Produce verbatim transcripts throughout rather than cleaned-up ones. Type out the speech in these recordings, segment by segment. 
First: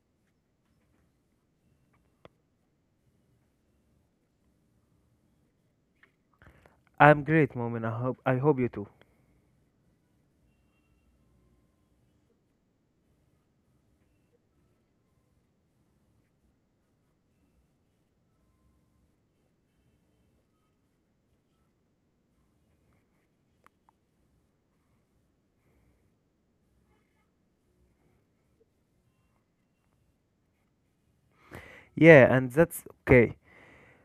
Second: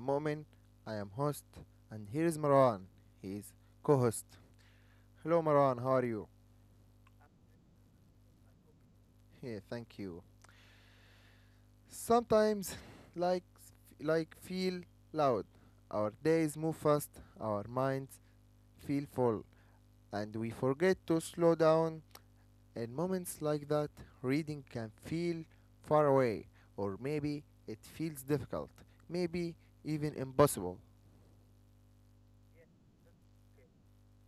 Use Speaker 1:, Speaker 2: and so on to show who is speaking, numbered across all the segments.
Speaker 1: Momin, I am host, and here is Marwan. He is co-host. Hello Marwan, how are you?
Speaker 2: I'm great, Moment. I hope I hope you too.
Speaker 1: Yeah, thank you. Sometimes, like, like feel loud. Our days move fast, our minds feel full, and we forget to slow down. In moments like that, reading can feel far away, or maybe it feels difficult, maybe even impossible.
Speaker 2: Yeah, and that's okay.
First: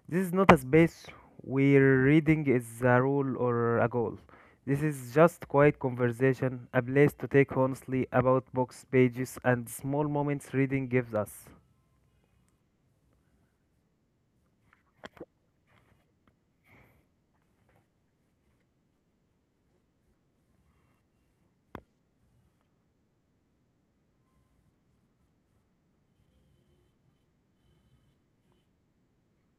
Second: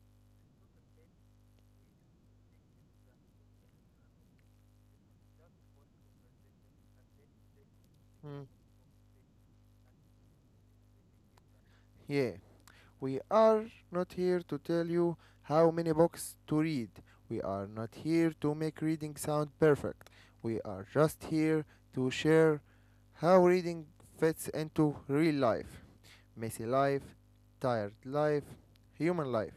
Speaker 2: This is not a space where reading is a rule or a goal. This is just quiet conversation, a place to take honestly
Speaker 1: Hmm.
Speaker 2: about books, pages, and small moments reading gives us.
Speaker 1: Yeah, we are not here to tell you how many books to read. We are not here to make reading sound perfect. We are just here to share how reading fits into real life. Messy life, tired life, human life.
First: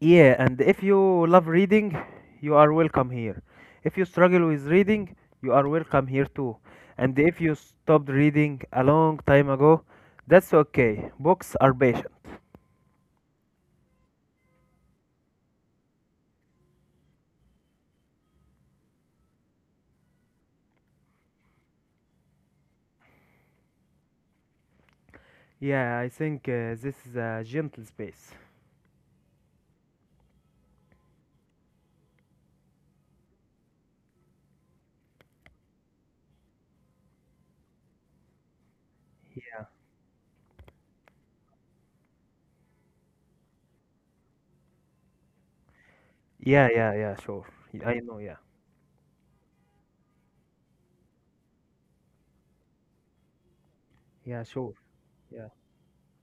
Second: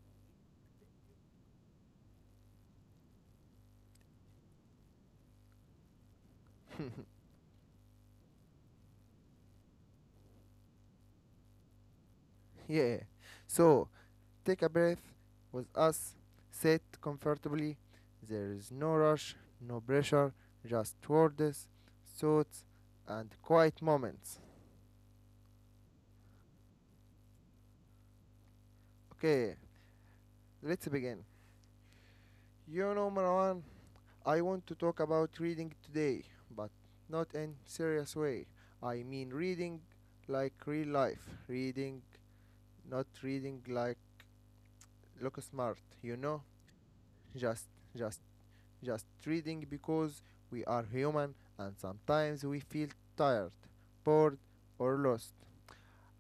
Speaker 2: Yeah, and if you love reading, you are welcome here. If you struggle with reading, you are welcome here too. And if you stopped reading a long time ago, that's okay. Books are patient.
Speaker 1: Yeah. So, take a breath with us, sit comfortably. There is no rush, no pressure, just words, thoughts, and quiet moments.
Speaker 2: Yeah, I think uh, this is a gentle space.
Speaker 1: Okay, let's begin. You know, Marwan, I want to talk about reading today, but not in serious way. I mean reading like real life, reading, not reading like look smart, you know?
Speaker 2: Yeah, yeah, yeah, sure.
Speaker 1: Just
Speaker 2: Yeah, I know,
Speaker 1: just
Speaker 2: yeah.
Speaker 1: just reading because we are human and sometimes we feel tired, bored
Speaker 2: Yeah, sure.
Speaker 1: or lost.
Speaker 2: Yeah.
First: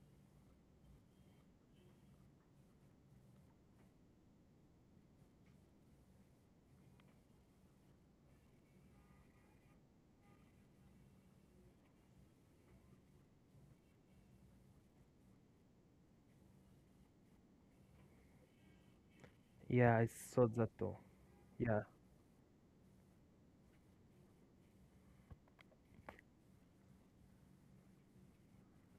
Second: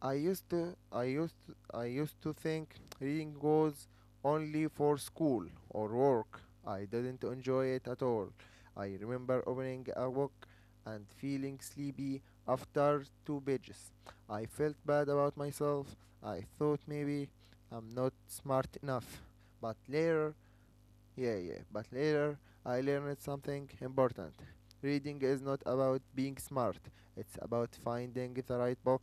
Speaker 1: I used to I used to, I used to think reading was only for school or work. I didn't enjoy it at all. I remember opening a book and feeling sleepy after two pages. I felt bad about myself. I thought maybe I'm not smart enough. But
Speaker 2: Yeah, I
Speaker 1: later
Speaker 2: thought that too.
Speaker 1: yeah, yeah. But
Speaker 2: Yeah.
Speaker 1: later I learned something important. Reading is not about being smart, it's about finding the right book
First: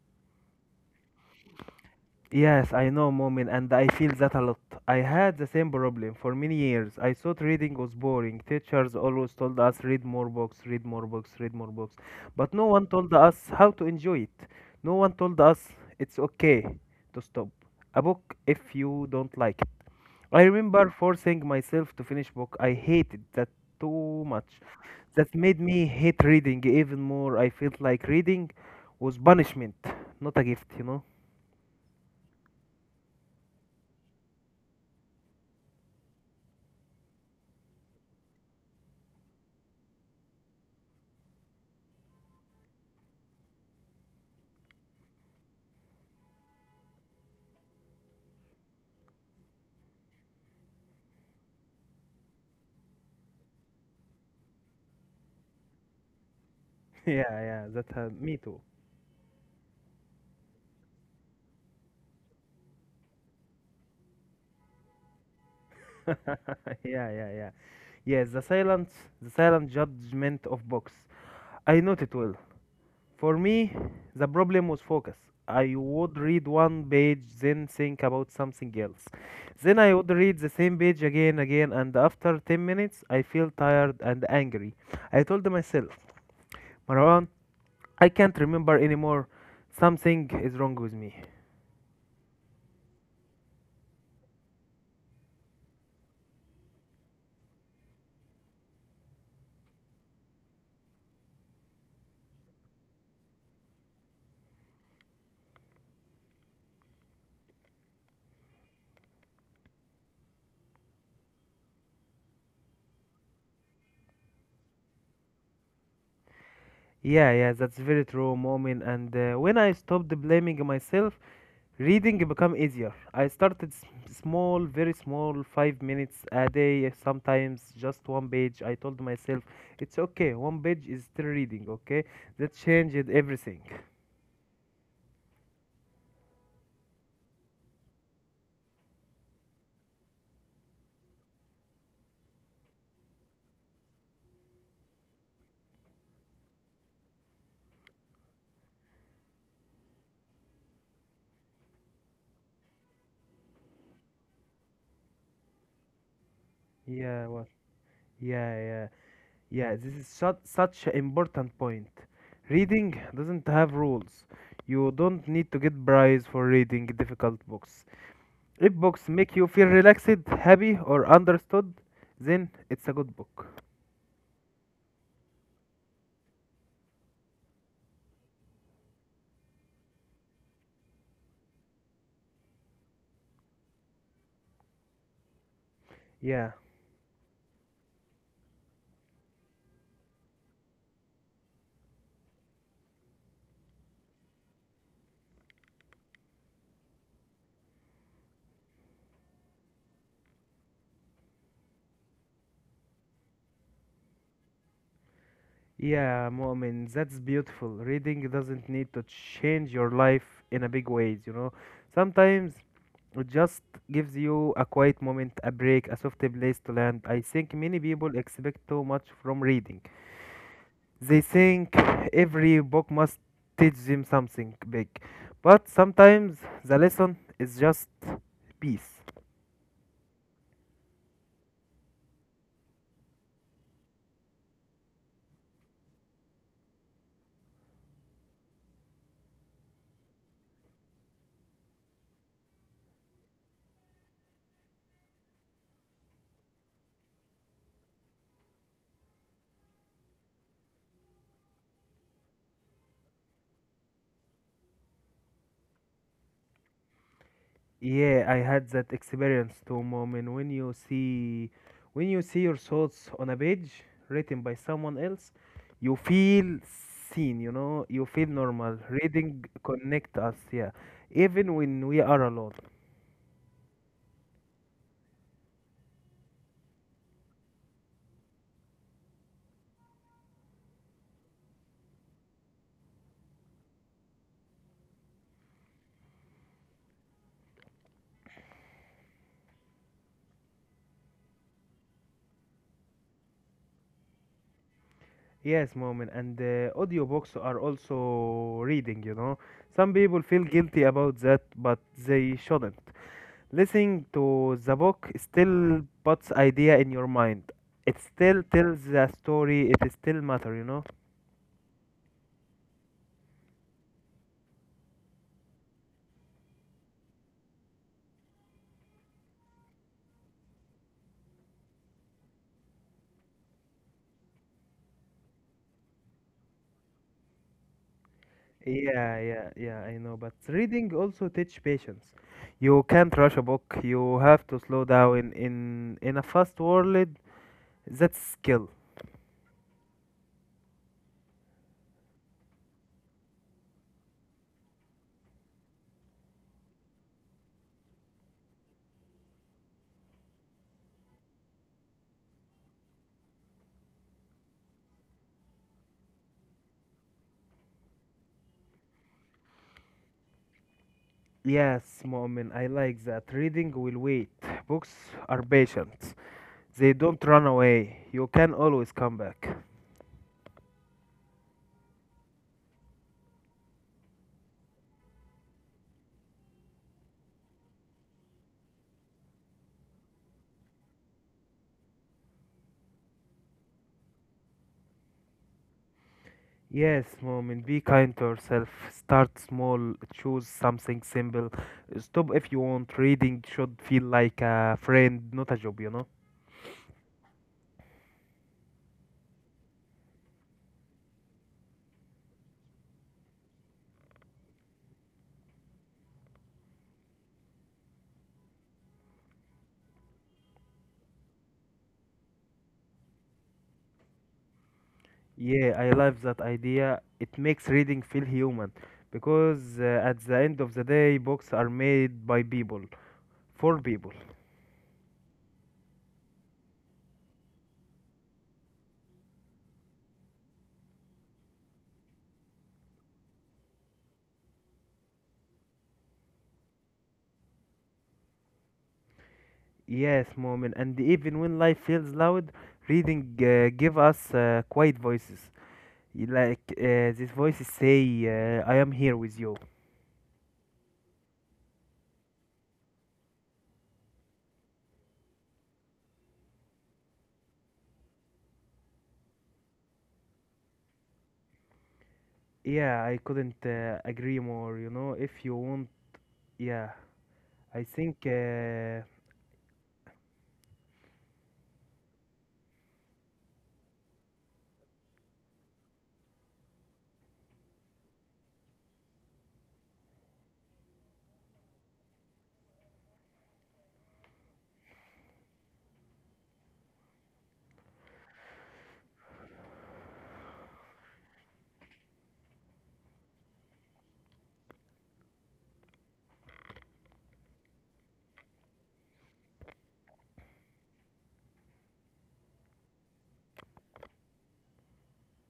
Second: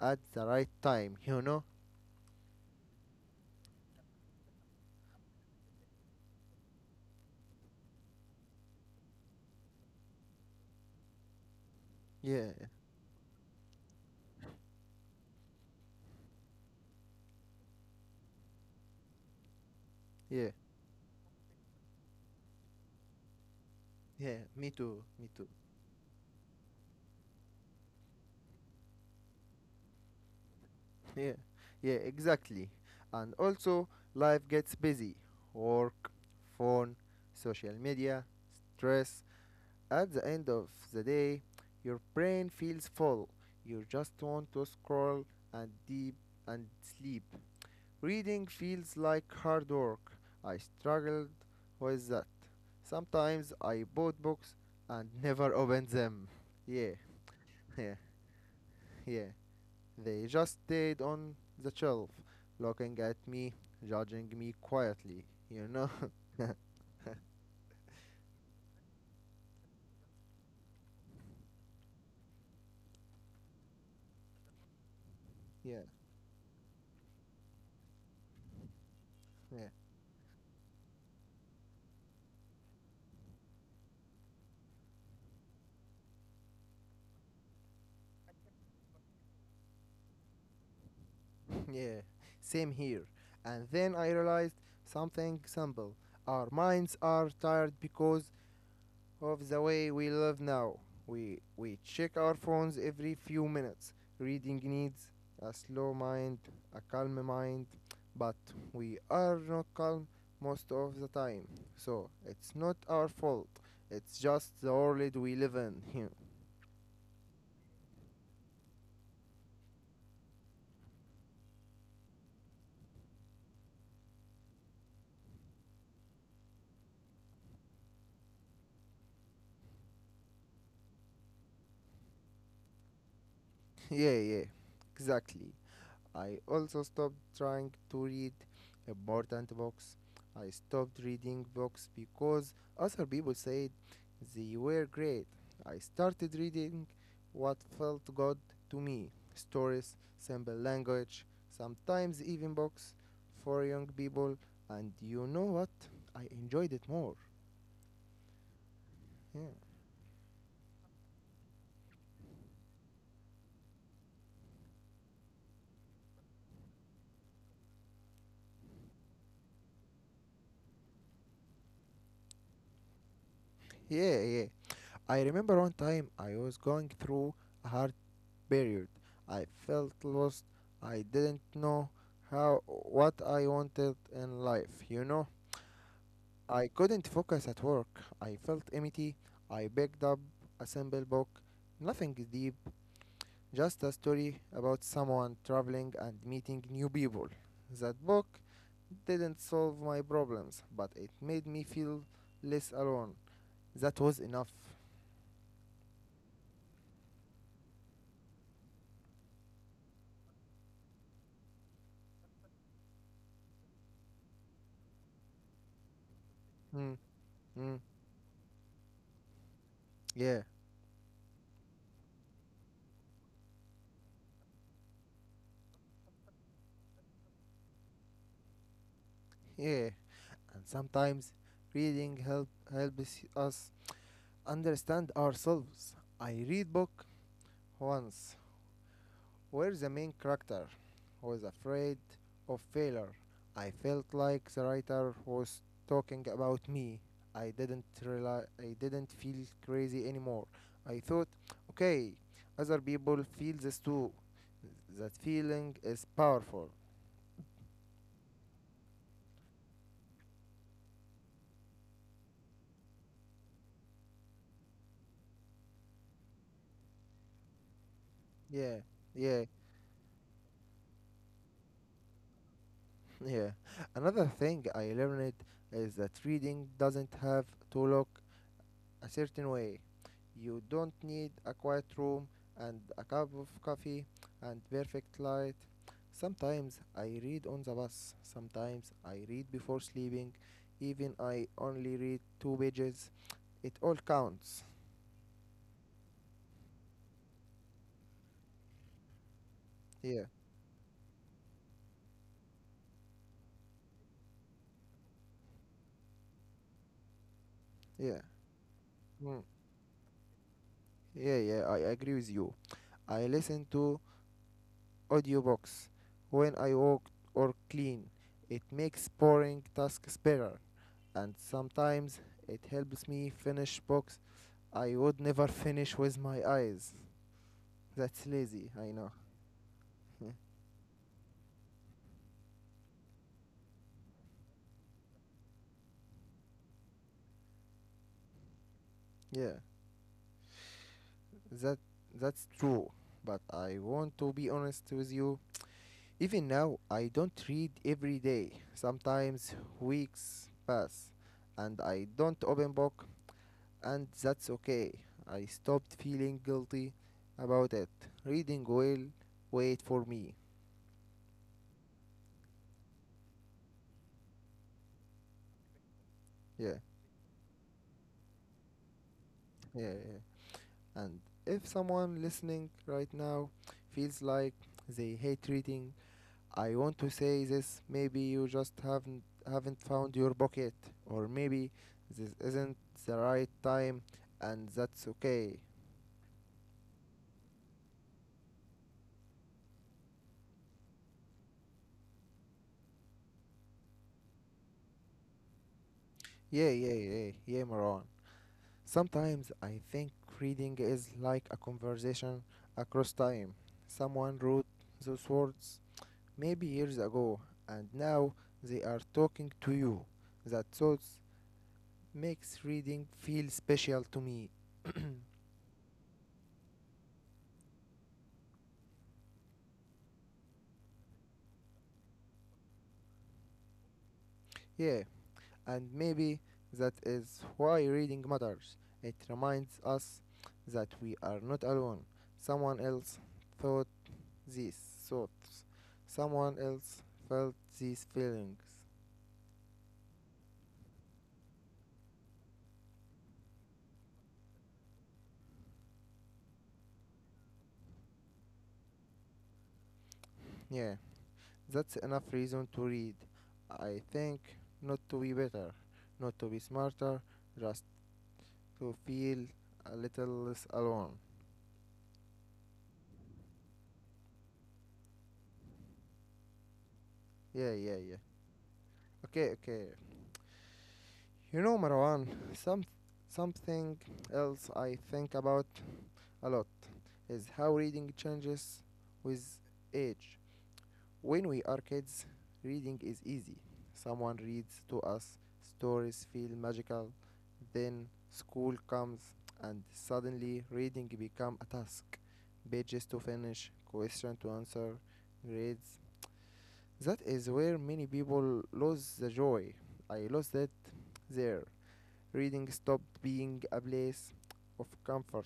Speaker 1: at the right time, you know?
Speaker 2: Yes, I know, Momin, and I feel that a lot. I had the same problem for many years. I thought reading was boring. Teachers always told us read more books, read more books, read more books.
Speaker 1: Yeah,
Speaker 2: But no one told us how to enjoy it. No one told us it's okay to stop a book if you don't like. I
Speaker 1: yeah,
Speaker 2: remember forcing myself to finish book. I hated that too
Speaker 1: yeah.
Speaker 2: much.
Speaker 1: Me too, me
Speaker 2: That
Speaker 1: too.
Speaker 2: made me hate reading even more. I felt like reading was punishment, not a gift, you know?
Speaker 1: Yeah, yeah, exactly. And also, life gets busy work, phone, social media, stress. At the end of the day, your brain feels full. You just want to scroll and deep and sleep. Reading feels like hard work. I struggled with that. Sometimes I bought books and never opened them. Yeah,
Speaker 2: Yeah, yeah,
Speaker 1: yeah,
Speaker 2: that uh, me too.
Speaker 1: yeah. They just stayed on the shelf, looking at me, judging me quietly, you know?
Speaker 2: Yeah, yeah, yeah. Yes, the silence, the silent judgment of books. I know it well. For me, the problem was focus. I
Speaker 1: yeah,
Speaker 2: would read one page, then think about something else.
Speaker 1: yeah,
Speaker 2: Then I would read the same page again, again, and after ten minutes, I feel tired and angry. I told myself, Marwan, I can't remember anymore. Something is wrong with me.
Speaker 1: yeah. Same here. And then I realized something simple. Our minds are tired because of the way we live now. We, we check our phones every few minutes. Reading needs a slow mind, a calm mind, but we are not calm most of the time. So it's not our fault. It's just the world we live in. Here.
Speaker 2: Yeah, yeah, that's very true, Momin. And uh, when I stopped blaming myself, reading become easier. I started s- small, very small, five minutes a day, sometimes just one page. I told myself, it's okay, one page is still reading, okay? That changed everything.
Speaker 1: yeah, yeah, exactly. I also stopped trying to read important books. I stopped reading books because other people said they were great. I started reading what felt good to me stories, simple language, sometimes even books for young people. And you know what? I enjoyed it more.
Speaker 2: Yeah, what? Yeah, yeah,
Speaker 1: Yeah,
Speaker 2: yeah. This is such such an important point. Reading doesn't have rules. You don't need to get prize for reading difficult books. If books make you feel relaxed, happy, or understood, then it's a good book.
Speaker 1: yeah, yeah. I remember one time I was going through a hard period. I felt lost. I didn't know how what I wanted in life, you know.
Speaker 2: Yeah.
Speaker 1: I couldn't focus at work. I felt empty. I picked up a simple book, nothing deep, just a story about someone traveling and meeting new people. That book didn't solve my problems, but it made me feel less alone. That was enough.
Speaker 2: Yeah, Mu'min, that's beautiful. Reading doesn't need to change your life in a big ways, you know. Sometimes it just gives you a quiet moment, a break, a soft place to
Speaker 1: Mm,
Speaker 2: land. I think
Speaker 1: mm,
Speaker 2: many people expect too much from reading.
Speaker 1: yeah,
Speaker 2: They think every book must teach them something big. But sometimes the lesson is just peace.
Speaker 1: yeah. And sometimes reading help, helps us understand ourselves. I read book once where the main character was afraid of failure. I felt like the writer was talking about me. I didn't realize, I didn't feel crazy anymore. I thought, okay, other people feel this too. That feeling is powerful.
Speaker 2: Yeah, I had that experience too, mom. And when you see, When you see your thoughts on a page written by someone else, you feel seen. You know, you feel
Speaker 1: Yeah,
Speaker 2: normal.
Speaker 1: yeah,
Speaker 2: Reading connect us. Yeah, even when we are alone.
Speaker 1: yeah. Another thing I learned is that reading doesn't have to look a certain way. You don't need a quiet room and a cup of coffee and perfect light. Sometimes I read on the bus, sometimes I read before sleeping, even I only read two pages. It all counts.
Speaker 2: Yes, mom. And and, uh, audiobooks are also reading. You know, some
Speaker 1: Yeah,
Speaker 2: people feel guilty about that, but they shouldn't. Listening to the book still puts idea in your mind. It
Speaker 1: yeah.
Speaker 2: still tells the
Speaker 1: Mm.
Speaker 2: story. It still matter, you know.
Speaker 1: Yeah, yeah, I agree with you. I listen to audiobooks when I walk or clean. It makes boring tasks better, and sometimes it helps me finish books I would never finish with my eyes. That's lazy, I know.
Speaker 2: Yeah, yeah, yeah. I know, but reading also teach patience. You can't rush a book. You have to slow down. In in a fast world, that's skill.
Speaker 1: yeah, that that's true. But I want to be honest with you. Even now, I don't read every day. Sometimes weeks pass, and I don't open book and that's okay. I stopped feeling guilty about it. Reading will wait for me.
Speaker 2: Yes, Mu'min, I like that. Reading will wait. Books are patient.
Speaker 1: Yeah,
Speaker 2: They don't run away. You can always come back.
Speaker 1: yeah, yeah. And if someone listening right now feels like they hate reading, I want to say this. Maybe you just haven't haven't found your pocket, or maybe this isn't the right time, and that's okay.
Speaker 2: Yes, Moment, be kind to yourself. Start small, choose something simple. Stop if you want. Reading should feel like a friend, not a job, you know?
Speaker 1: Yeah, yeah, yeah, yeah, Maran. Sometimes I think reading is like a conversation across time. Someone wrote those words maybe years ago, and now they are talking to you. That thought makes reading feel special to me.
Speaker 2: Yeah, I love that idea. It makes reading feel human because uh, at the end of the day, books are made by people, for people.
Speaker 1: yeah, and maybe that is why reading matters. It reminds us that we are not alone. Someone else thought these thoughts. Someone else felt these feelings.
Speaker 2: Yes, Moment, and even when life feels loud, reading uh, give us uh, quiet voices. Like uh, this voices say, uh, I am here with you.
Speaker 1: Yeah. That's enough reason to read. I think not to be better, not to be smarter, just to feel a little less alone.
Speaker 2: Yeah, I couldn't uh, agree more. You know, if you want, yeah,
Speaker 1: Yeah,
Speaker 2: I
Speaker 1: yeah,
Speaker 2: think,
Speaker 1: yeah.
Speaker 2: uh,
Speaker 1: Okay, okay. You know, Marwan, some something else I think about a lot is how reading changes with age. When we are kids, reading is easy. Someone reads to us, stories feel magical. Then school comes, and suddenly reading become a task. Pages to finish, question to answer, grades. That is where many people lose the joy. I lost it there. Reading stopped being a place of comfort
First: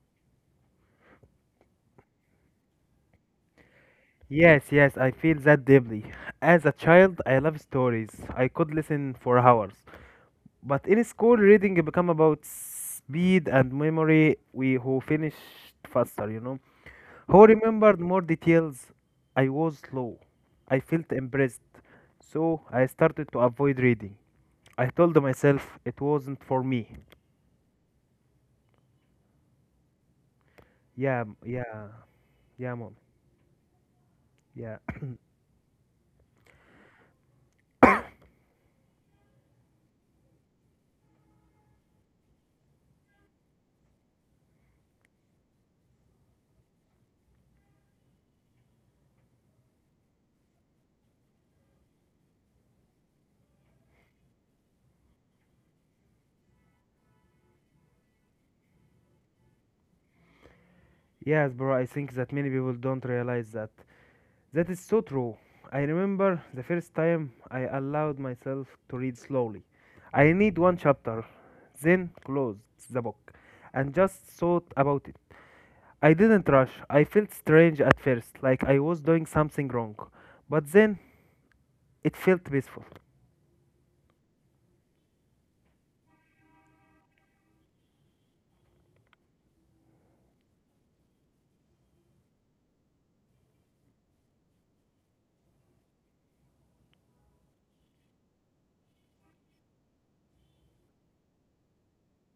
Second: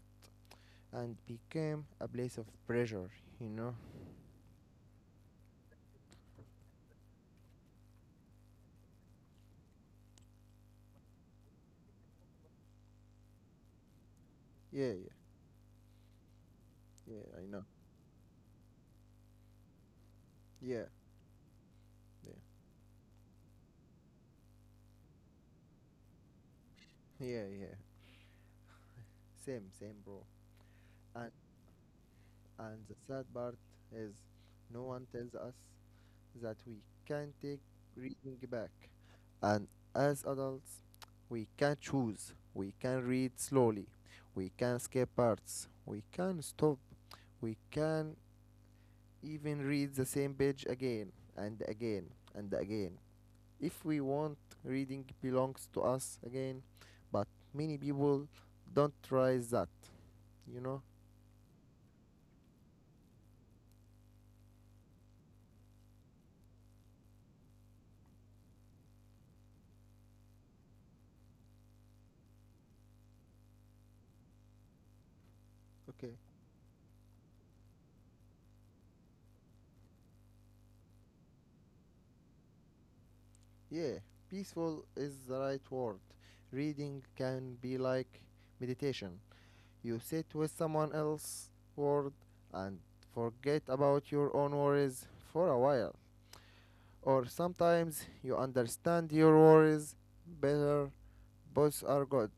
Speaker 1: and became a place of pressure, you know?
Speaker 2: yes, yes, I feel that deeply. As a child, I love stories. I could listen for hours. But in school, reading become about speed and memory. We
Speaker 1: Yeah,
Speaker 2: who
Speaker 1: yeah,
Speaker 2: finished faster, you know,
Speaker 1: yeah,
Speaker 2: who
Speaker 1: I know.
Speaker 2: remembered more details. I was slow. I
Speaker 1: Yeah,
Speaker 2: felt embarrassed,
Speaker 1: yeah,
Speaker 2: so I started to avoid reading. I told myself it wasn't for me.
Speaker 1: yeah, yeah. Same, same, bro.
Speaker 2: Yeah,
Speaker 1: And
Speaker 2: m- yeah, yeah,
Speaker 1: and the
Speaker 2: mom.
Speaker 1: sad part is
Speaker 2: Yeah.
Speaker 1: no one tells us that we can take reading back. And as adults, we can choose. We can read slowly. We can skip parts. We can stop. We can even read the same page again and again and again. If we want, reading belongs to us again. But many people don't try that, you know?
Speaker 2: Yes, bro, I think that many people don't realize that. That is so true. I remember the first time I allowed myself to read slowly. I read one chapter, then closed the book and just thought about it.
Speaker 1: Okay.
Speaker 2: I didn't rush. I felt strange at first, like I was doing something wrong. But then it felt peaceful.
Speaker 1: Yeah, peaceful is the right word. Reading can be like meditation. You sit with someone else's word and forget about your own worries for a while. Or sometimes you understand your worries better. Both are good,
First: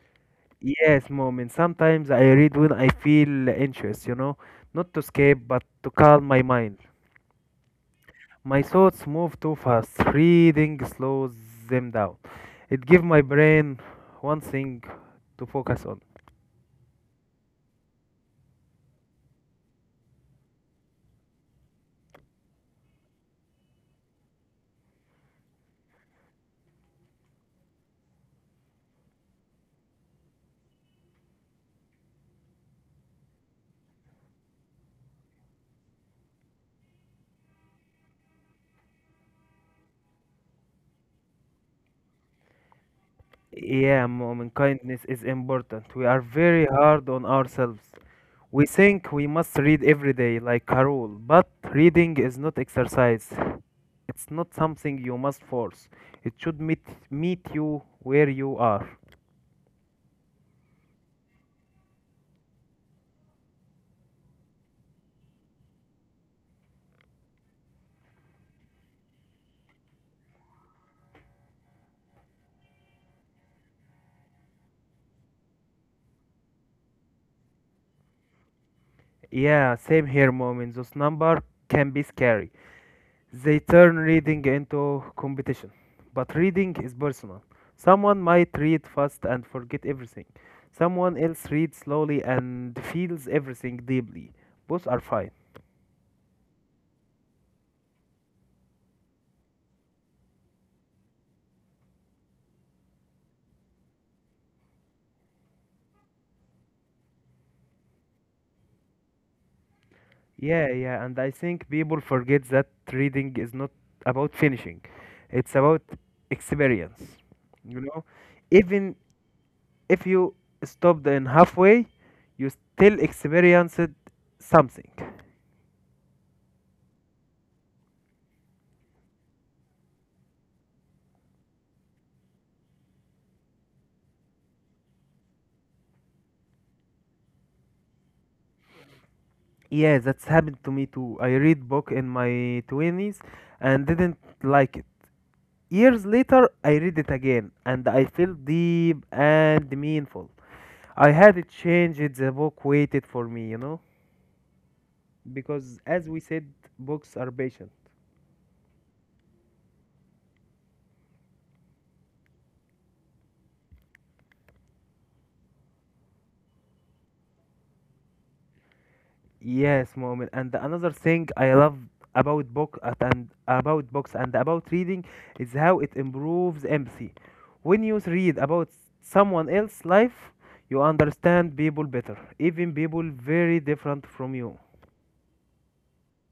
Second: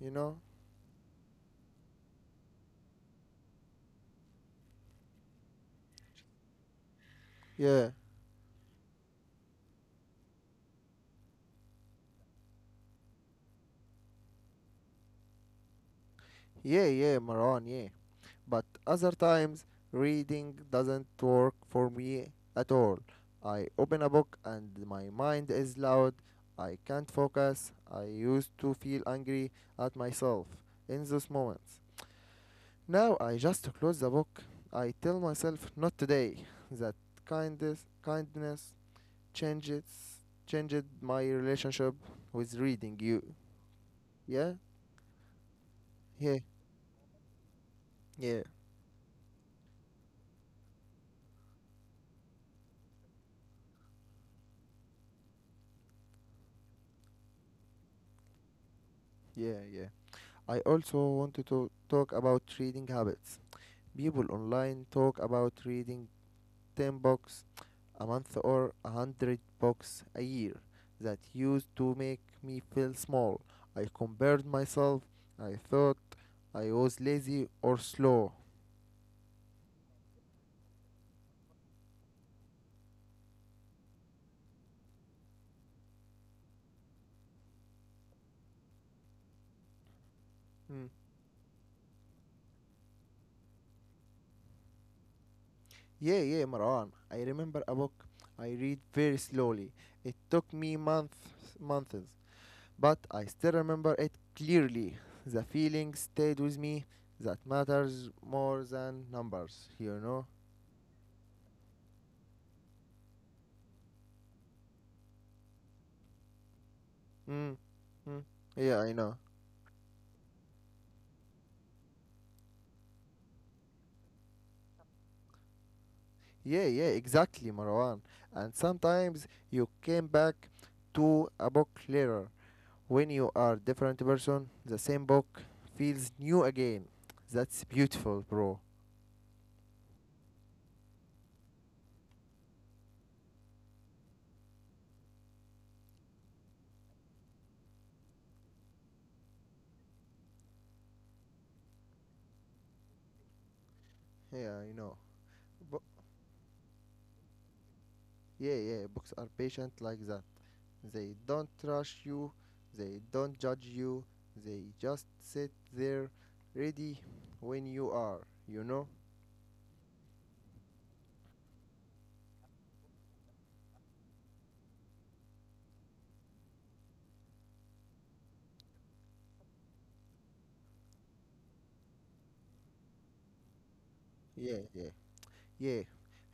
Speaker 1: you know?
Speaker 2: Yes, mom, and sometimes I read when I feel anxious, you know, not to escape, but to calm my mind.
Speaker 1: Yeah.
Speaker 2: My thoughts move too fast. Reading slows them down. It gives my brain one thing to focus on.
Speaker 1: Yeah, yeah, Maran, yeah. But other times reading doesn't work for me at all. I open a book and my mind is loud. I can't focus. I used to feel angry at myself in those moments. Now I just close the book. I tell myself not today that kindness kindness changes changed my relationship with reading you.
Speaker 2: Yeah, mom,
Speaker 1: Yeah?
Speaker 2: kindness is important. We are
Speaker 1: Yeah.
Speaker 2: very hard on ourselves.
Speaker 1: Yeah.
Speaker 2: We think we must read every day like a rule, but reading is not exercise. It's not something you must force. It should meet meet you where you are.
Speaker 1: Yeah, yeah. I also wanted to talk about reading habits. People online talk about reading ten books a month or one hundred books a year. That used to make me feel small. I compared myself. I thought I was lazy or slow.
Speaker 2: Yeah, same here, mom. And This number can be scary. They turn reading into competition. But reading is personal. Someone might read fast and forget everything.
Speaker 1: Mm.
Speaker 2: Someone else reads slowly and feels everything deeply. Both are fine.
Speaker 1: Yeah, yeah, Marwan. I remember a book I read very slowly. It took me months, months, but I still remember it clearly. The feeling stayed with me. That matters more than numbers, you know.
Speaker 2: Yeah, yeah, and I think people forget that reading is not about finishing. It's about experience.
Speaker 1: Mm,
Speaker 2: You know,
Speaker 1: mm. Yeah, I
Speaker 2: even
Speaker 1: know.
Speaker 2: if you stopped in halfway, you still experienced something.
Speaker 1: Yeah, yeah, exactly, Marwan. And sometimes you came back to a book later. When you are different person, the same book feels new again. That's beautiful, bro.
Speaker 2: Yeah, that's happened to me too. I read book in my twenties and didn't like it. Years later, I read it again and I felt deep and meaningful. I had it changed, the book waited for me, you know?
Speaker 1: Yeah, I know.
Speaker 2: Because
Speaker 1: Bo-
Speaker 2: as we said, books are patient.
Speaker 1: yeah, yeah, books are patient like that. They don't rush you, they don't judge you, they just sit there ready when you are, you know?
Speaker 2: Yes, moment. And another thing I love about book at- and about books and about reading is how it improves empathy. When you read about someone else's life, you understand people better, even people very different from you.
Speaker 1: Yeah, yeah. Yeah,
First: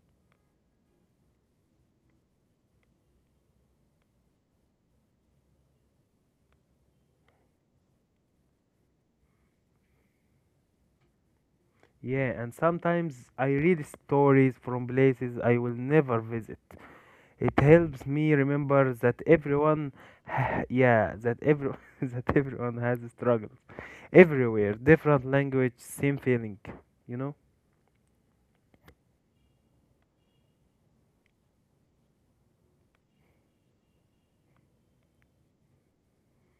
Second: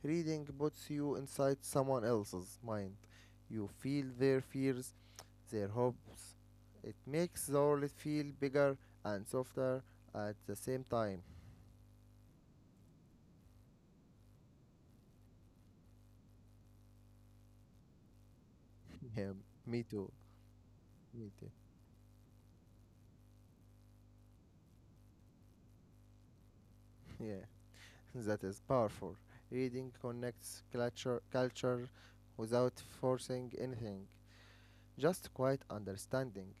Speaker 1: reading puts you inside someone else's mind. You feel their fears, their hopes. It makes the world feel bigger and softer at the same time.
Speaker 2: Yeah, and sometimes I read stories from places I will never visit. It helps me remember that
Speaker 1: Yeah, me
Speaker 2: everyone,
Speaker 1: too.
Speaker 2: yeah,
Speaker 1: Me
Speaker 2: that
Speaker 1: too.
Speaker 2: every that everyone has struggles. Everywhere, different language, same feeling, you know?
Speaker 1: Yeah, that is powerful. Reading connects culture, culture without forcing anything, just quiet understanding.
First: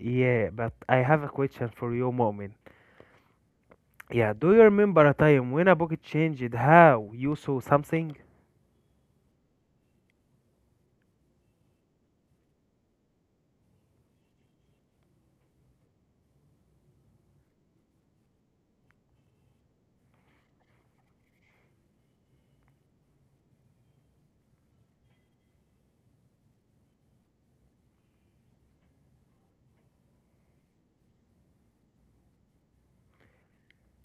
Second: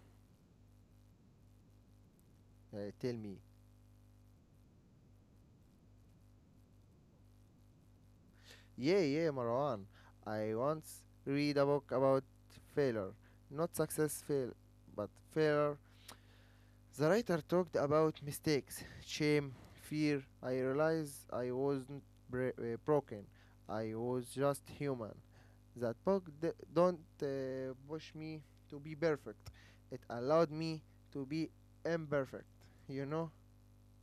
Speaker 2: Yeah, but I have a question for you, Moment.
Speaker 1: Uh, tell me,
Speaker 2: Yeah, do you remember a time when a book changed how you saw something?
Speaker 1: yeah, yeah, Marwan. I once read a book about failure, not success fail, but failure. The writer talked about mistakes, shame, fear. I realized I wasn't bra- uh, broken. I was just human. That book d- don't uh, push me to be perfect. It allowed me to be imperfect. You know?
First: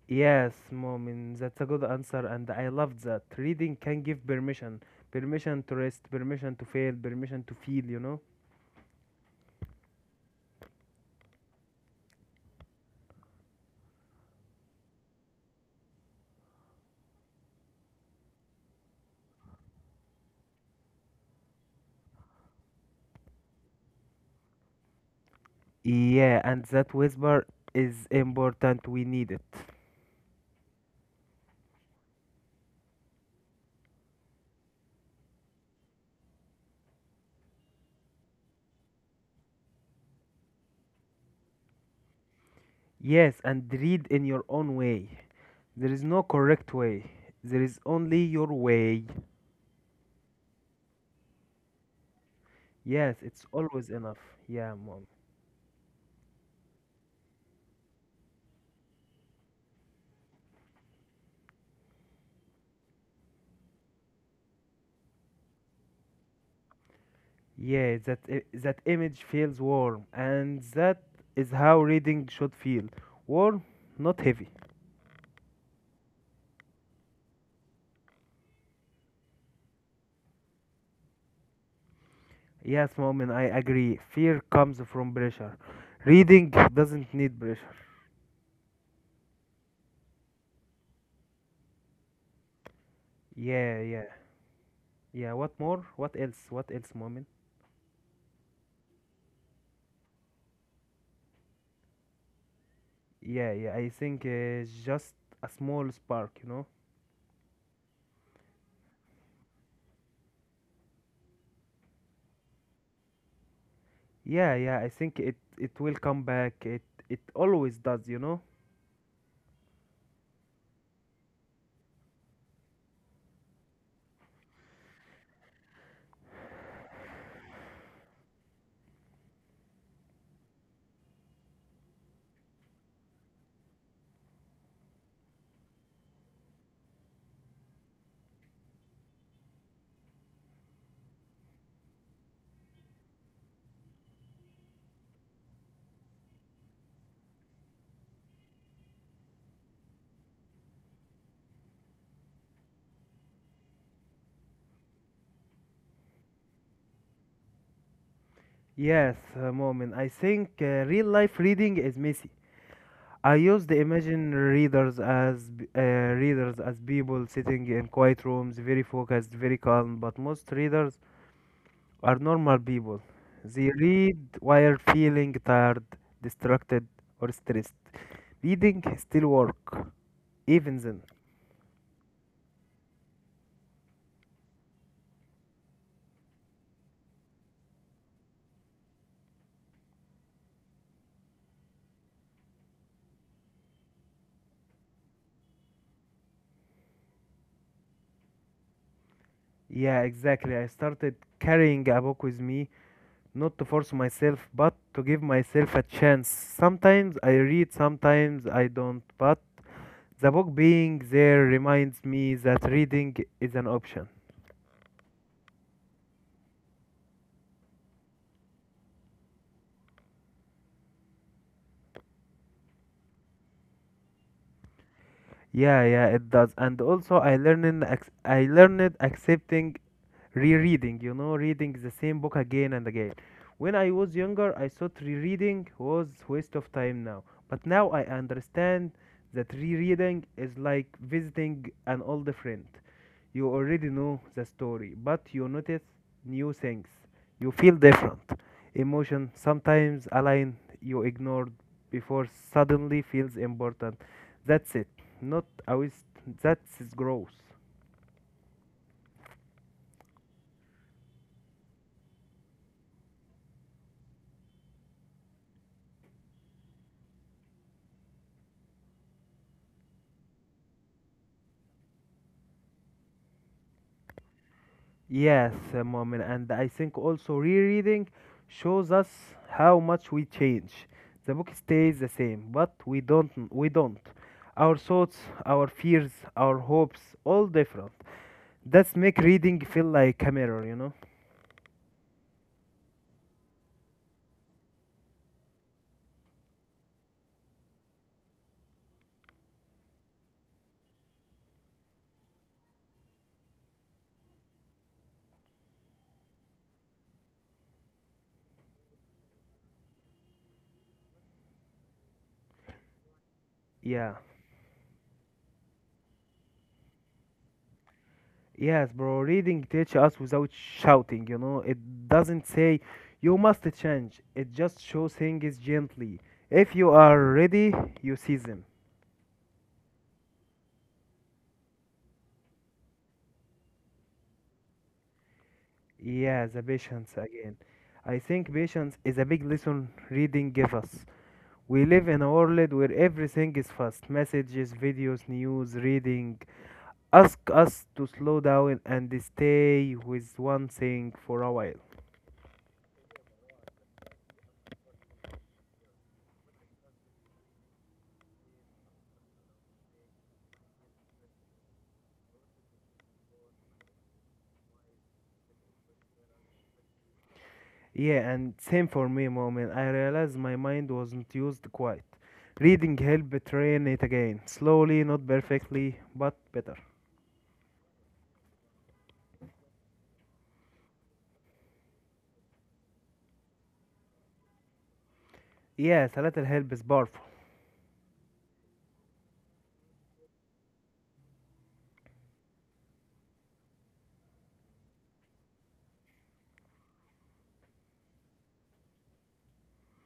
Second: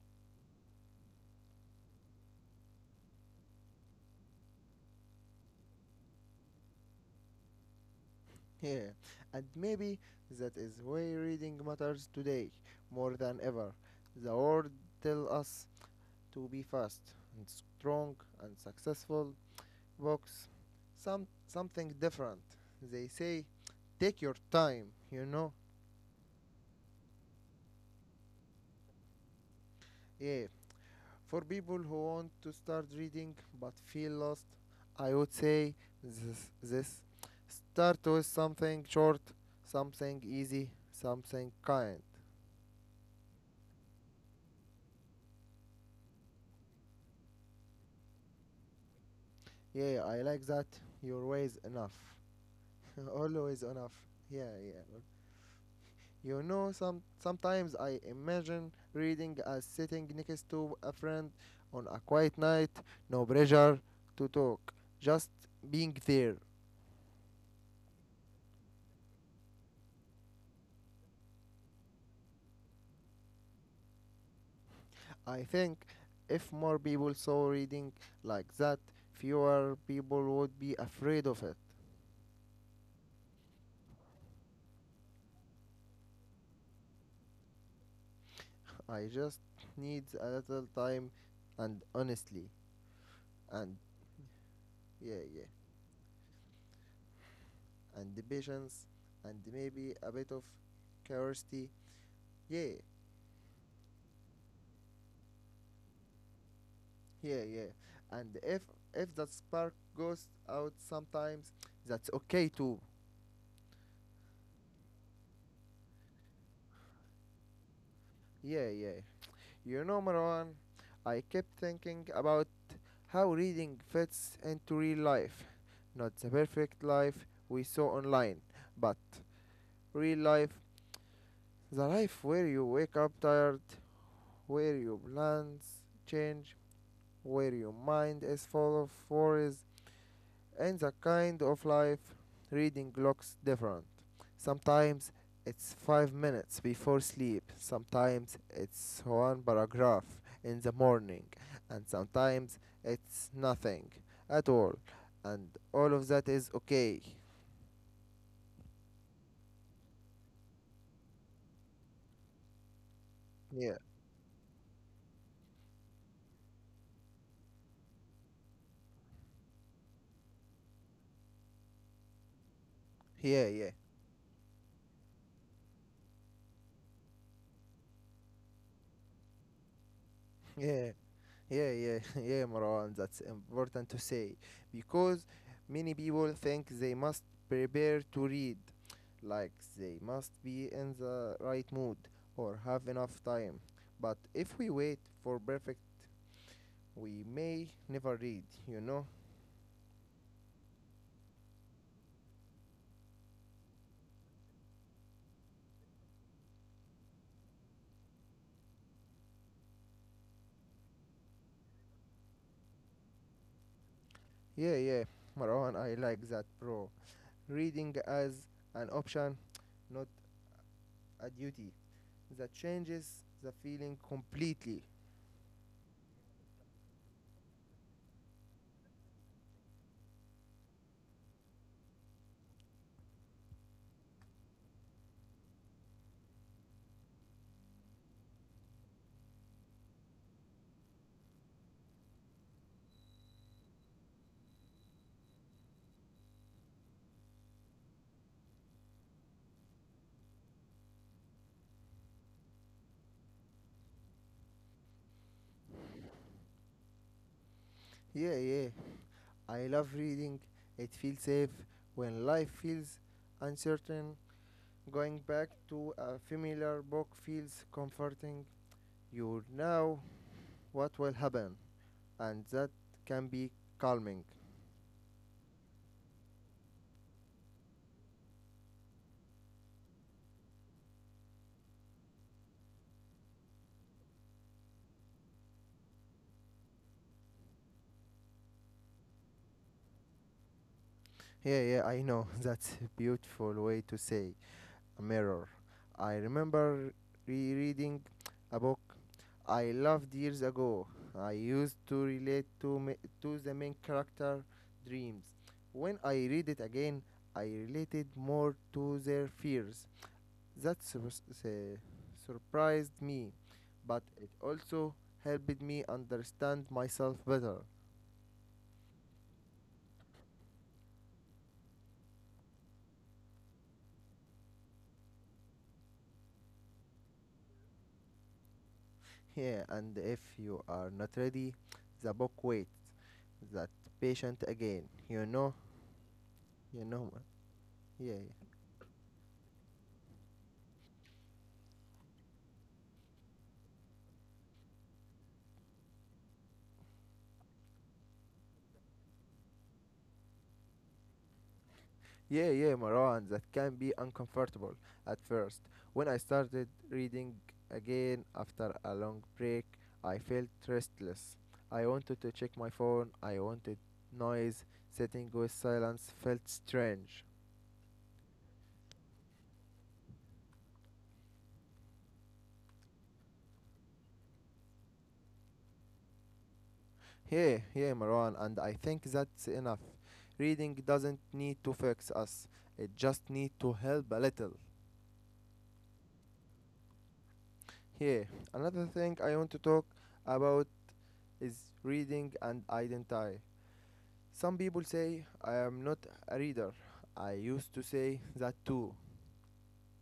Speaker 2: Yes, Moment, that's a good answer, and I love that. Reading can give permission permission to rest, permission to fail, permission to feel, you know?
Speaker 1: Yeah, and maybe that is why reading matters today more than ever. The world tells us to be fast and strong and successful. Books, some something different. They say, take your time. You know.
Speaker 2: Yeah, and that whisper is important, we need it.
Speaker 1: Yeah. For people who want to start reading but feel lost, I would say this: this. Start with something short, something easy, something kind.
Speaker 2: Yes, and read in your own way. There is no correct way. There is only your way.
Speaker 1: Yeah, yeah, I like that. Your ways enough.
Speaker 2: Yes, it's
Speaker 1: Always enough.
Speaker 2: always enough.
Speaker 1: Yeah,
Speaker 2: Yeah,
Speaker 1: yeah. Well,
Speaker 2: mom.
Speaker 1: you know, some sometimes I imagine reading as sitting next to a friend on a quiet night, no pressure to talk, just being there.
Speaker 2: Yeah, that i- that image feels warm, and that is how reading should feel. Warm, not heavy.
Speaker 1: I think if more people saw reading like that, fewer people would be afraid of it.
Speaker 2: Yes, mom, and I agree. Fear comes from pressure. Reading doesn't need pressure.
Speaker 1: I just need a little time and honestly and
Speaker 2: Yeah, yeah,
Speaker 1: yeah,
Speaker 2: yeah.
Speaker 1: yeah.
Speaker 2: What more? What else? What else, mom?
Speaker 1: And the patience and maybe a bit of curiosity. Yeah,
Speaker 2: Yeah, yeah. I think uh, just a small spark, you know.
Speaker 1: yeah, yeah. And if if that spark goes out sometimes, that's okay too.
Speaker 2: Yeah, yeah. I think it it will come back. It it always does, you know.
Speaker 1: Yeah, yeah. You know, Marwan, I kept thinking about how reading fits into real life. Not the perfect life we saw online, but real life, the life where you wake up tired, where your plans change, where your mind is full of worries, and the kind of life reading looks different. Sometimes it's five minutes before sleep, sometimes it's one paragraph in the morning, and sometimes it's nothing at all. And all of that is okay.
Speaker 2: Yes, uh, Momin. I think uh, real life reading is messy. I use
Speaker 1: Yeah,
Speaker 2: the imagine readers as b- uh, readers as people sitting in quiet rooms, very focused, very calm. But most readers are normal people.
Speaker 1: yeah, yeah,
Speaker 2: They read while feeling tired, distracted, or stressed. Reading still work, even
Speaker 1: yeah.
Speaker 2: then.
Speaker 1: Yeah, yeah, yeah, Marwan, that's important to say because many people think they must prepare to read, like they must be in the right mood or have enough time. But if we wait for perfect, we may never read, you know?
Speaker 2: Yeah, exactly. I started carrying a book with me not to force myself, but to give myself a chance. Sometimes I read, sometimes I don't, but the book being there reminds me that reading is an option.
Speaker 1: Yeah, yeah, Marwan, I like that, bro. Reading as an option, not a duty, that changes the feeling completely.
Speaker 2: Yeah, yeah, it does. And also, I learned ac- I learned accepting rereading, you know, reading the same book again and again. When I was younger, I thought rereading was waste of time now. But now I understand that rereading is like visiting an old friend. You already know the story, but you notice new things. You feel different. Emotion sometimes a line you ignored before suddenly feels important. That's it. Not a waste. That's its growth.
Speaker 1: Yeah, yeah, I love reading. It feels safe when life feels uncertain. Going back to a familiar book feels comforting. You know what will happen, and that can be calming.
Speaker 2: Yes, uh, Mu'min, and I think also rereading shows us how much we change. The book stays the same, but we don't. We don't. Our thoughts, our fears, our hopes, all different. That's make reading feel like a mirror, you know?
Speaker 1: Yeah, yeah, I know. That's a beautiful way to say mirror. I remember rereading a book I loved years ago. I used to relate to ma- to the main character dreams. When I read it again, I related more to their fears. That sur- se- surprised me, but
Speaker 2: Yeah.
Speaker 1: it also helped me understand myself better.
Speaker 2: Yes, bro. Reading teach us without shouting, you know? It doesn't say you must change. It just shows things gently. If you are ready, you see them.
Speaker 1: Yeah, and if you are not ready, the book waits. That patient again. You know,
Speaker 2: Yeah, the
Speaker 1: you know,
Speaker 2: patience
Speaker 1: man.
Speaker 2: again.
Speaker 1: Yeah,
Speaker 2: I think
Speaker 1: yeah.
Speaker 2: patience is a big lesson reading give us. We live in a world where everything is fast. Messages, videos, news, reading. Ask us to slow down and stay with one thing for a while.
Speaker 1: Yeah, yeah, Maran, that can be uncomfortable at first. When I started reading again after a long break, I felt restless. I wanted to check my phone, I wanted noise, sitting with silence felt strange.
Speaker 2: Yeah, and same for me, moment. I realized my mind wasn't used quite. Reading helped train it again. Slowly, not perfectly, but better.
Speaker 1: Yeah, yeah, Maran, and I think that's enough. Reading doesn't need to fix us, it just needs to help a little.
Speaker 2: Yes, a little help is powerful.
Speaker 1: Yeah, another thing I want to talk about is reading and identity. Some people say I am not a reader. I used to say that too.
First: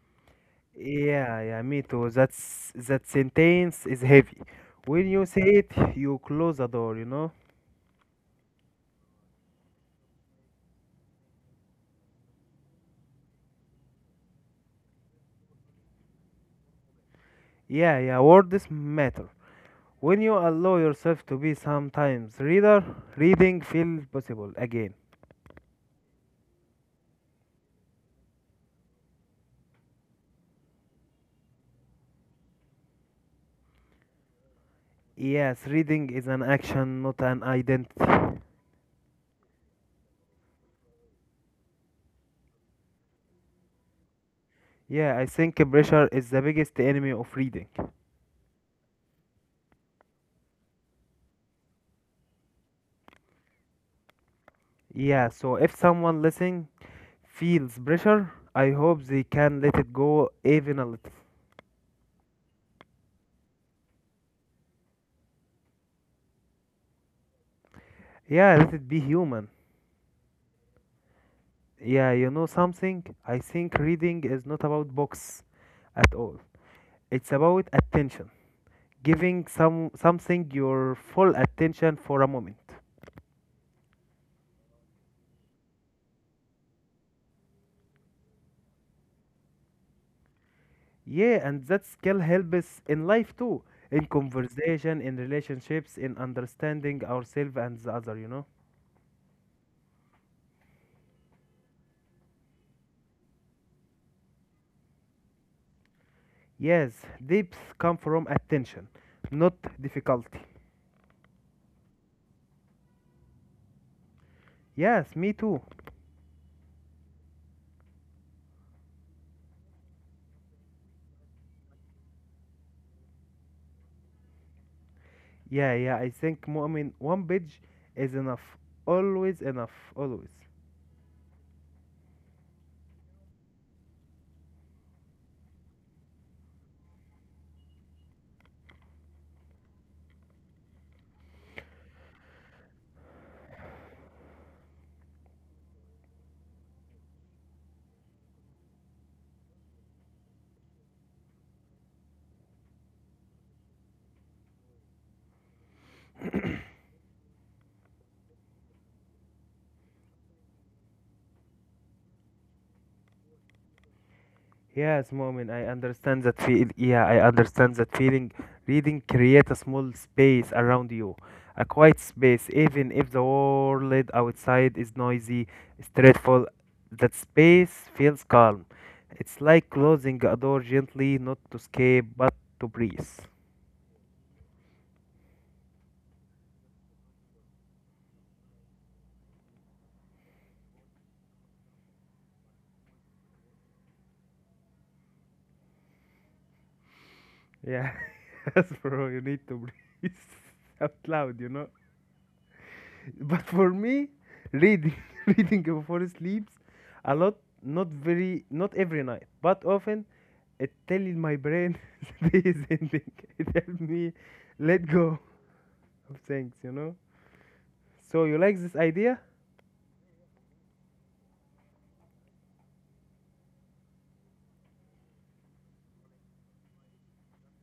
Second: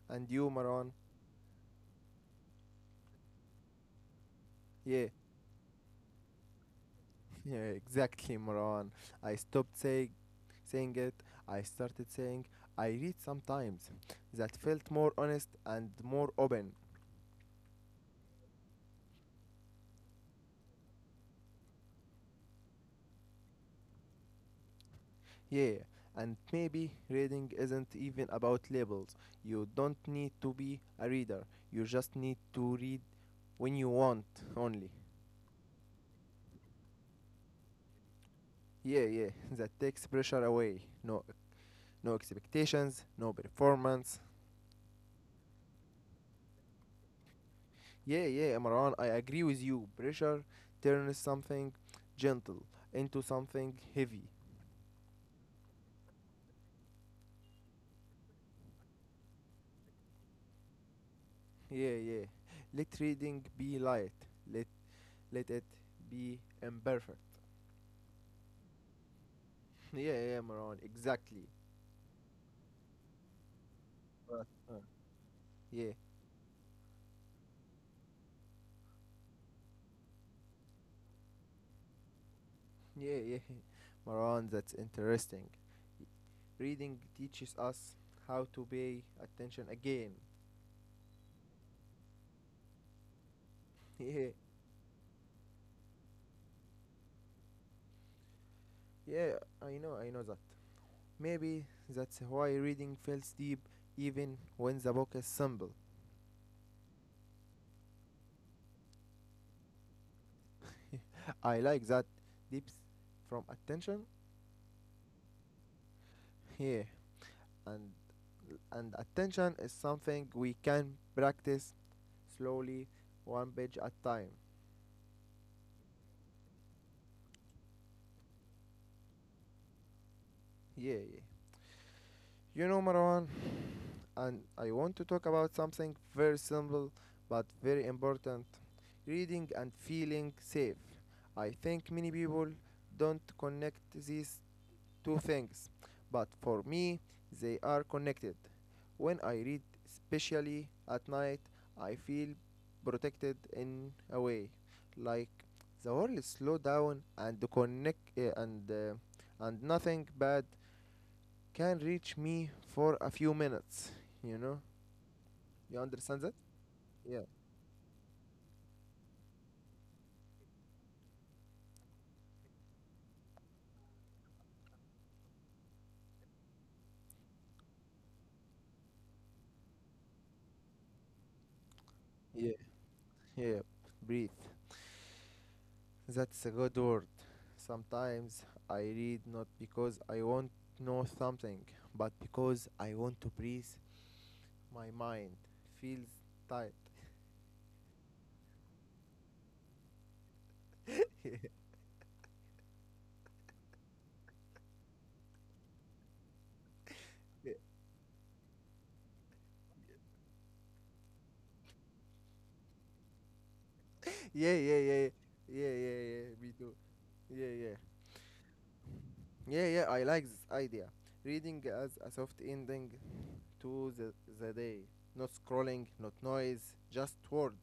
Speaker 1: And you, Maran?
Speaker 2: Yeah, yeah, me too. That's that sentence is heavy.
Speaker 1: Yeah,
Speaker 2: When you say it, you close the door, you know?
Speaker 1: yeah, exactly, Maran. I stopped saying saying it. I started saying I read sometimes. That felt more honest and more open.
Speaker 2: Yeah, yeah, words matter. When you allow yourself to be sometimes reader, reading feels possible again.
Speaker 1: Yeah, and maybe reading isn't even about labels. You don't need to be a reader. You just need to read when you want only.
Speaker 2: Yes, reading is an action, not an identity.
Speaker 1: Yeah, yeah, that takes pressure away. No, No expectations, no performance.
Speaker 2: Yeah, I think pressure is the biggest enemy of reading.
Speaker 1: Yeah, yeah, Imran, I agree with you. Pressure turns something gentle into something heavy.
Speaker 2: Yeah, so if someone listening feels pressure, I hope they can let it go even a little.
Speaker 1: Yeah, yeah. Let reading be light. Let let it be imperfect.
Speaker 2: Yeah, let it be human.
Speaker 1: Yeah, yeah, Maran, exactly.
Speaker 2: Yeah, you know something? I think reading is
Speaker 1: But,
Speaker 2: not
Speaker 1: uh,
Speaker 2: about books
Speaker 1: yeah,
Speaker 2: at all. It's about attention. Giving some something your full attention for a moment.
Speaker 1: yeah, yeah. Maran, that's interesting. Y- Reading teaches us how to pay attention again.
Speaker 2: Yeah, and that skill helps in life too. In
Speaker 1: Yeah,
Speaker 2: conversation, in relationships, in understanding ourselves and the other, you know?
Speaker 1: yeah, I know, I know that. Maybe that's why reading feels deep even when the book is simple.
Speaker 2: Yes, depths come from attention, not difficulty.
Speaker 1: I like that, depth from attention.
Speaker 2: Yes, me too.
Speaker 1: here, Yeah, and and attention is something we can practice slowly, one page at time.
Speaker 2: Yeah, yeah, I think Mu'min, one page is enough. Always enough, always.
Speaker 1: Yeah, yeah. You know, Marwan, and I want to talk about something very simple but very important: reading and feeling safe. I think many people don't connect these two things, but for me, they are connected. When I read, especially at night, I feel protected in a way, like the world slow down and connect uh, and uh, and nothing bad can reach me for a few minutes. You know,
Speaker 2: Yes, Mu'min, I
Speaker 1: you understand
Speaker 2: understand
Speaker 1: that?
Speaker 2: that feel. Yeah, I
Speaker 1: Yeah,
Speaker 2: understand that feeling. Reading create a small space around you, a quiet space, even if the world outside is noisy, stressful. That space feels calm. It's like closing a door gently, not to escape, but
Speaker 1: yeah,
Speaker 2: to breathe.
Speaker 1: yeah. Breathe. That's a good word. Sometimes I read not because I want to know something, but because I want to breathe. My mind feels tight.
Speaker 2: Yeah, yes, bro, you need to breathe out loud, you know. But for me, reading, reading before sleeps, a lot,
Speaker 1: yeah,
Speaker 2: not very, not every night, but often, it tells my brain the day is ending. It helps me
Speaker 1: yeah, yeah,
Speaker 2: let
Speaker 1: yeah,
Speaker 2: go
Speaker 1: yeah,
Speaker 2: of
Speaker 1: yeah,
Speaker 2: things,
Speaker 1: We
Speaker 2: you
Speaker 1: do.
Speaker 2: know.
Speaker 1: Yeah, yeah,
Speaker 2: So you like this idea?
Speaker 1: yeah, yeah. I like this idea. Reading as a soft ending to the, the day. Not scrolling, not noise, just words.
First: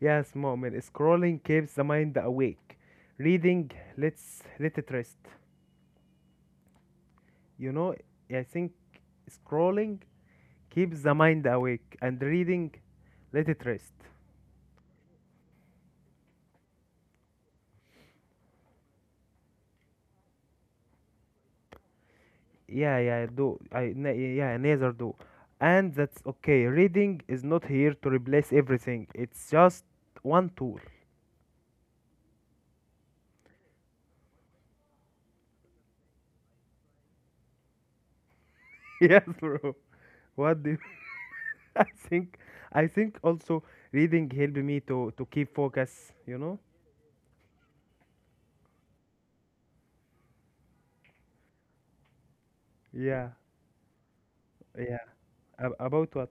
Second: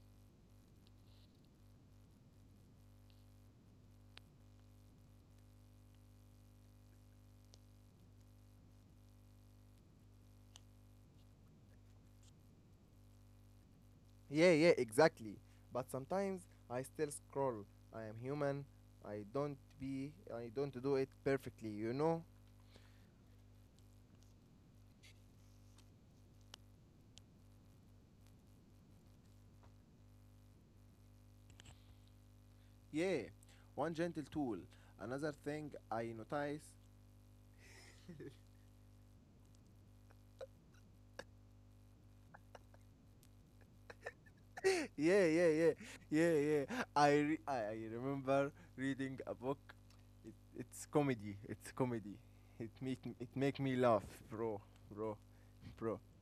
Speaker 2: Yes, mom. And scrolling keeps the mind awake. Reading, let's let it rest. You know, I think scrolling keeps the mind awake and reading let it rest.
Speaker 1: Yeah, yeah, exactly. But sometimes I still scroll. I am human. I don't be I don't do it perfectly, you know?
Speaker 2: Yeah, yeah, do i ne- yeah, neither do. And that's okay. Reading is not here to replace everything. It's just one tool.
Speaker 1: Yeah, one gentle tool. Another thing I notice.
Speaker 2: Yes, bro. what do you, i think I think also reading helped me to to
Speaker 1: Yeah,
Speaker 2: keep
Speaker 1: yeah, yeah.
Speaker 2: focus, you
Speaker 1: Yeah,
Speaker 2: know.
Speaker 1: yeah. I re- I, I remember reading a book. It, it's comedy. It's comedy. It make m-
Speaker 2: Yeah,
Speaker 1: it make me laugh, bro,
Speaker 2: yeah.
Speaker 1: bro,
Speaker 2: Ab-
Speaker 1: bro.
Speaker 2: about what?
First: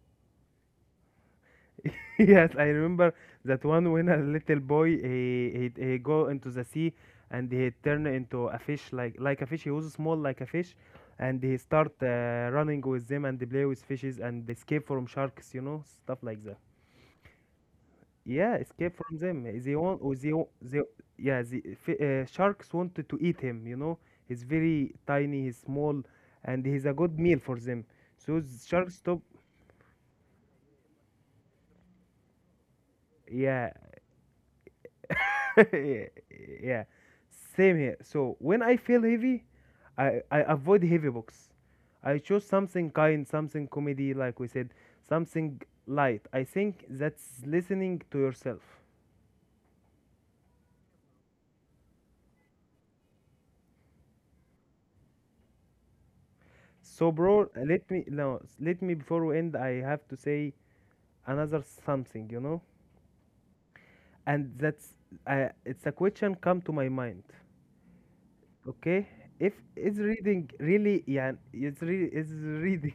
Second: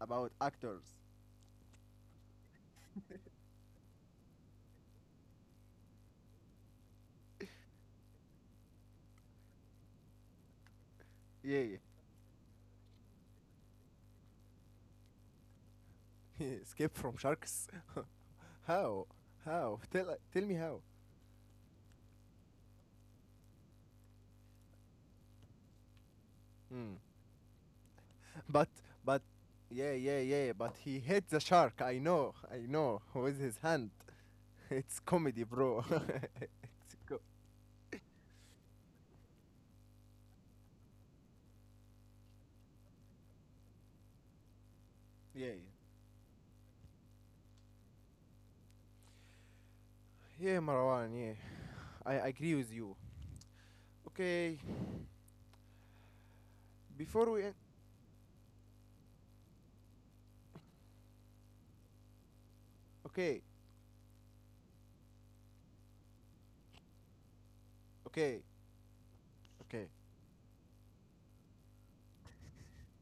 Speaker 1: About actors.
Speaker 2: Yes, I remember that one when a little boy, he, he he go into the sea, and he turn into a fish, like like a fish. He was small like a fish, and he
Speaker 1: Yeah, yeah.
Speaker 2: start uh, running with them and play with fishes and escape from sharks. You know, stuff like that.
Speaker 1: Escape from sharks?
Speaker 2: Yeah, escape
Speaker 1: How?
Speaker 2: from them.
Speaker 1: How?
Speaker 2: They want,
Speaker 1: Tell uh,
Speaker 2: or they
Speaker 1: tell me
Speaker 2: wa-
Speaker 1: how.
Speaker 2: they, yeah, the fi- uh, sharks wanted to eat him. You know, he's very tiny, he's small, and he's
Speaker 1: Hmm.
Speaker 2: a good meal for them. So
Speaker 1: But
Speaker 2: the sharks
Speaker 1: but
Speaker 2: stop.
Speaker 1: yeah yeah yeah. But he hit the shark. I know I know, with his
Speaker 2: Yeah,
Speaker 1: hand. It's comedy, bro.
Speaker 2: yeah,
Speaker 1: it's co-
Speaker 2: same here. So when I feel heavy, I, I avoid heavy books. I choose something kind, something comedy, like we said,
Speaker 1: yeah,
Speaker 2: something light. I think that's listening to yourself.
Speaker 1: yeah yeah Marwan. Yeah, I agree with you. Okay,
Speaker 2: So,
Speaker 1: before we end.
Speaker 2: bro, let me, no, let me, before we end, I have to say another something, you know,
Speaker 1: Okay
Speaker 2: and that's uh, it's a question come to my mind.
Speaker 1: okay
Speaker 2: Okay, if
Speaker 1: okay.
Speaker 2: is reading really, yeah, it's really, is reading,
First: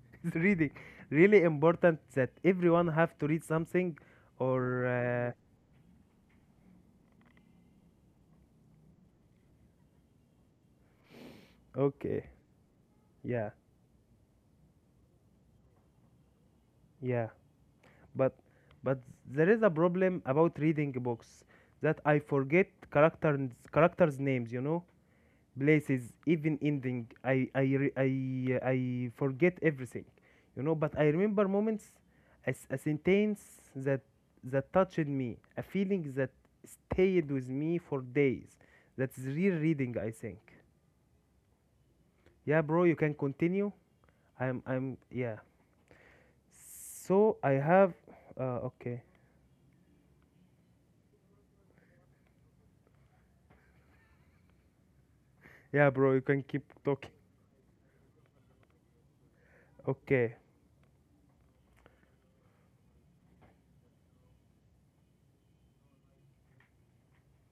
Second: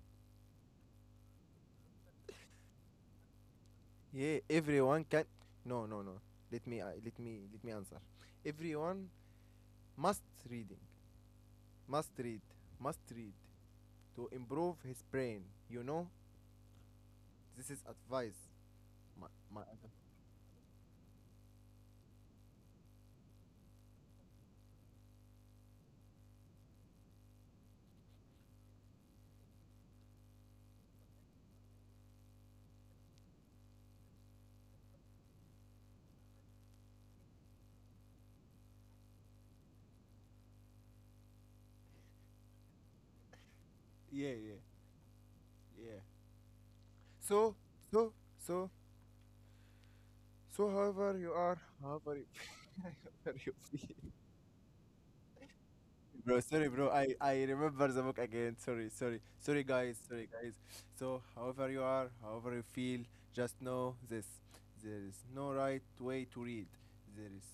Speaker 2: reading, really, really important that everyone have to read something,
Speaker 1: Yeah,
Speaker 2: or
Speaker 1: everyone can.
Speaker 2: uh,
Speaker 1: No no no. Let me uh, let me let me answer. Everyone must reading. Must
Speaker 2: okay,
Speaker 1: read. Must read.
Speaker 2: yeah,
Speaker 1: To improve his brain. You know,
Speaker 2: yeah.
Speaker 1: this is
Speaker 2: But
Speaker 1: advice.
Speaker 2: but
Speaker 1: My,
Speaker 2: there is
Speaker 1: my
Speaker 2: a
Speaker 1: advice.
Speaker 2: problem about reading books, that I forget characters characters names. You know, places, even ending. I I re- I I forget everything. You know, but I remember moments, a, s- a sentence that that touched me, a feeling that stayed with me for days. That's real reading, I think. Yeah, bro, you can continue.
Speaker 1: Yeah,
Speaker 2: I'm
Speaker 1: yeah,
Speaker 2: I'm yeah.
Speaker 1: yeah.
Speaker 2: So I
Speaker 1: So,
Speaker 2: have
Speaker 1: so,
Speaker 2: uh
Speaker 1: so,
Speaker 2: okay.
Speaker 1: so, however you are, however you, however you feel.
Speaker 2: Yeah, bro, you
Speaker 1: Bro,
Speaker 2: can keep
Speaker 1: sorry, bro.
Speaker 2: talking.
Speaker 1: I, I remember the book again. Sorry, sorry, sorry, guys. Sorry,
Speaker 2: Okay.
Speaker 1: guys. So, however you are, however you feel, just know this. There is no right way to read. There is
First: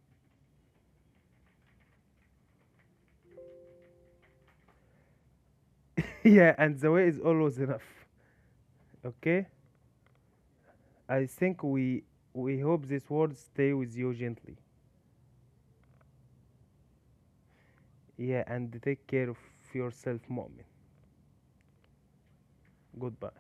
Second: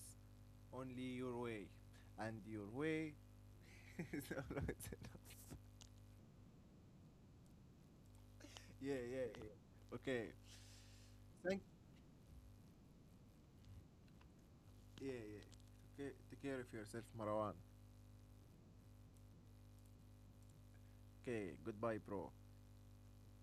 Speaker 1: only your way. And your way is not right enough.
Speaker 2: Yeah, and the way is always enough.
Speaker 1: Yeah, yeah,
Speaker 2: Okay?
Speaker 1: yeah. Okay.
Speaker 2: I
Speaker 1: Thank.
Speaker 2: think we we hope these words stay with you gently.
Speaker 1: Yeah, yeah. Okay. Take care of yourself, Marwan.
Speaker 2: Yeah, and take care of yourself, moment.
Speaker 1: Okay. Goodbye, bro.
Speaker 2: Goodbye.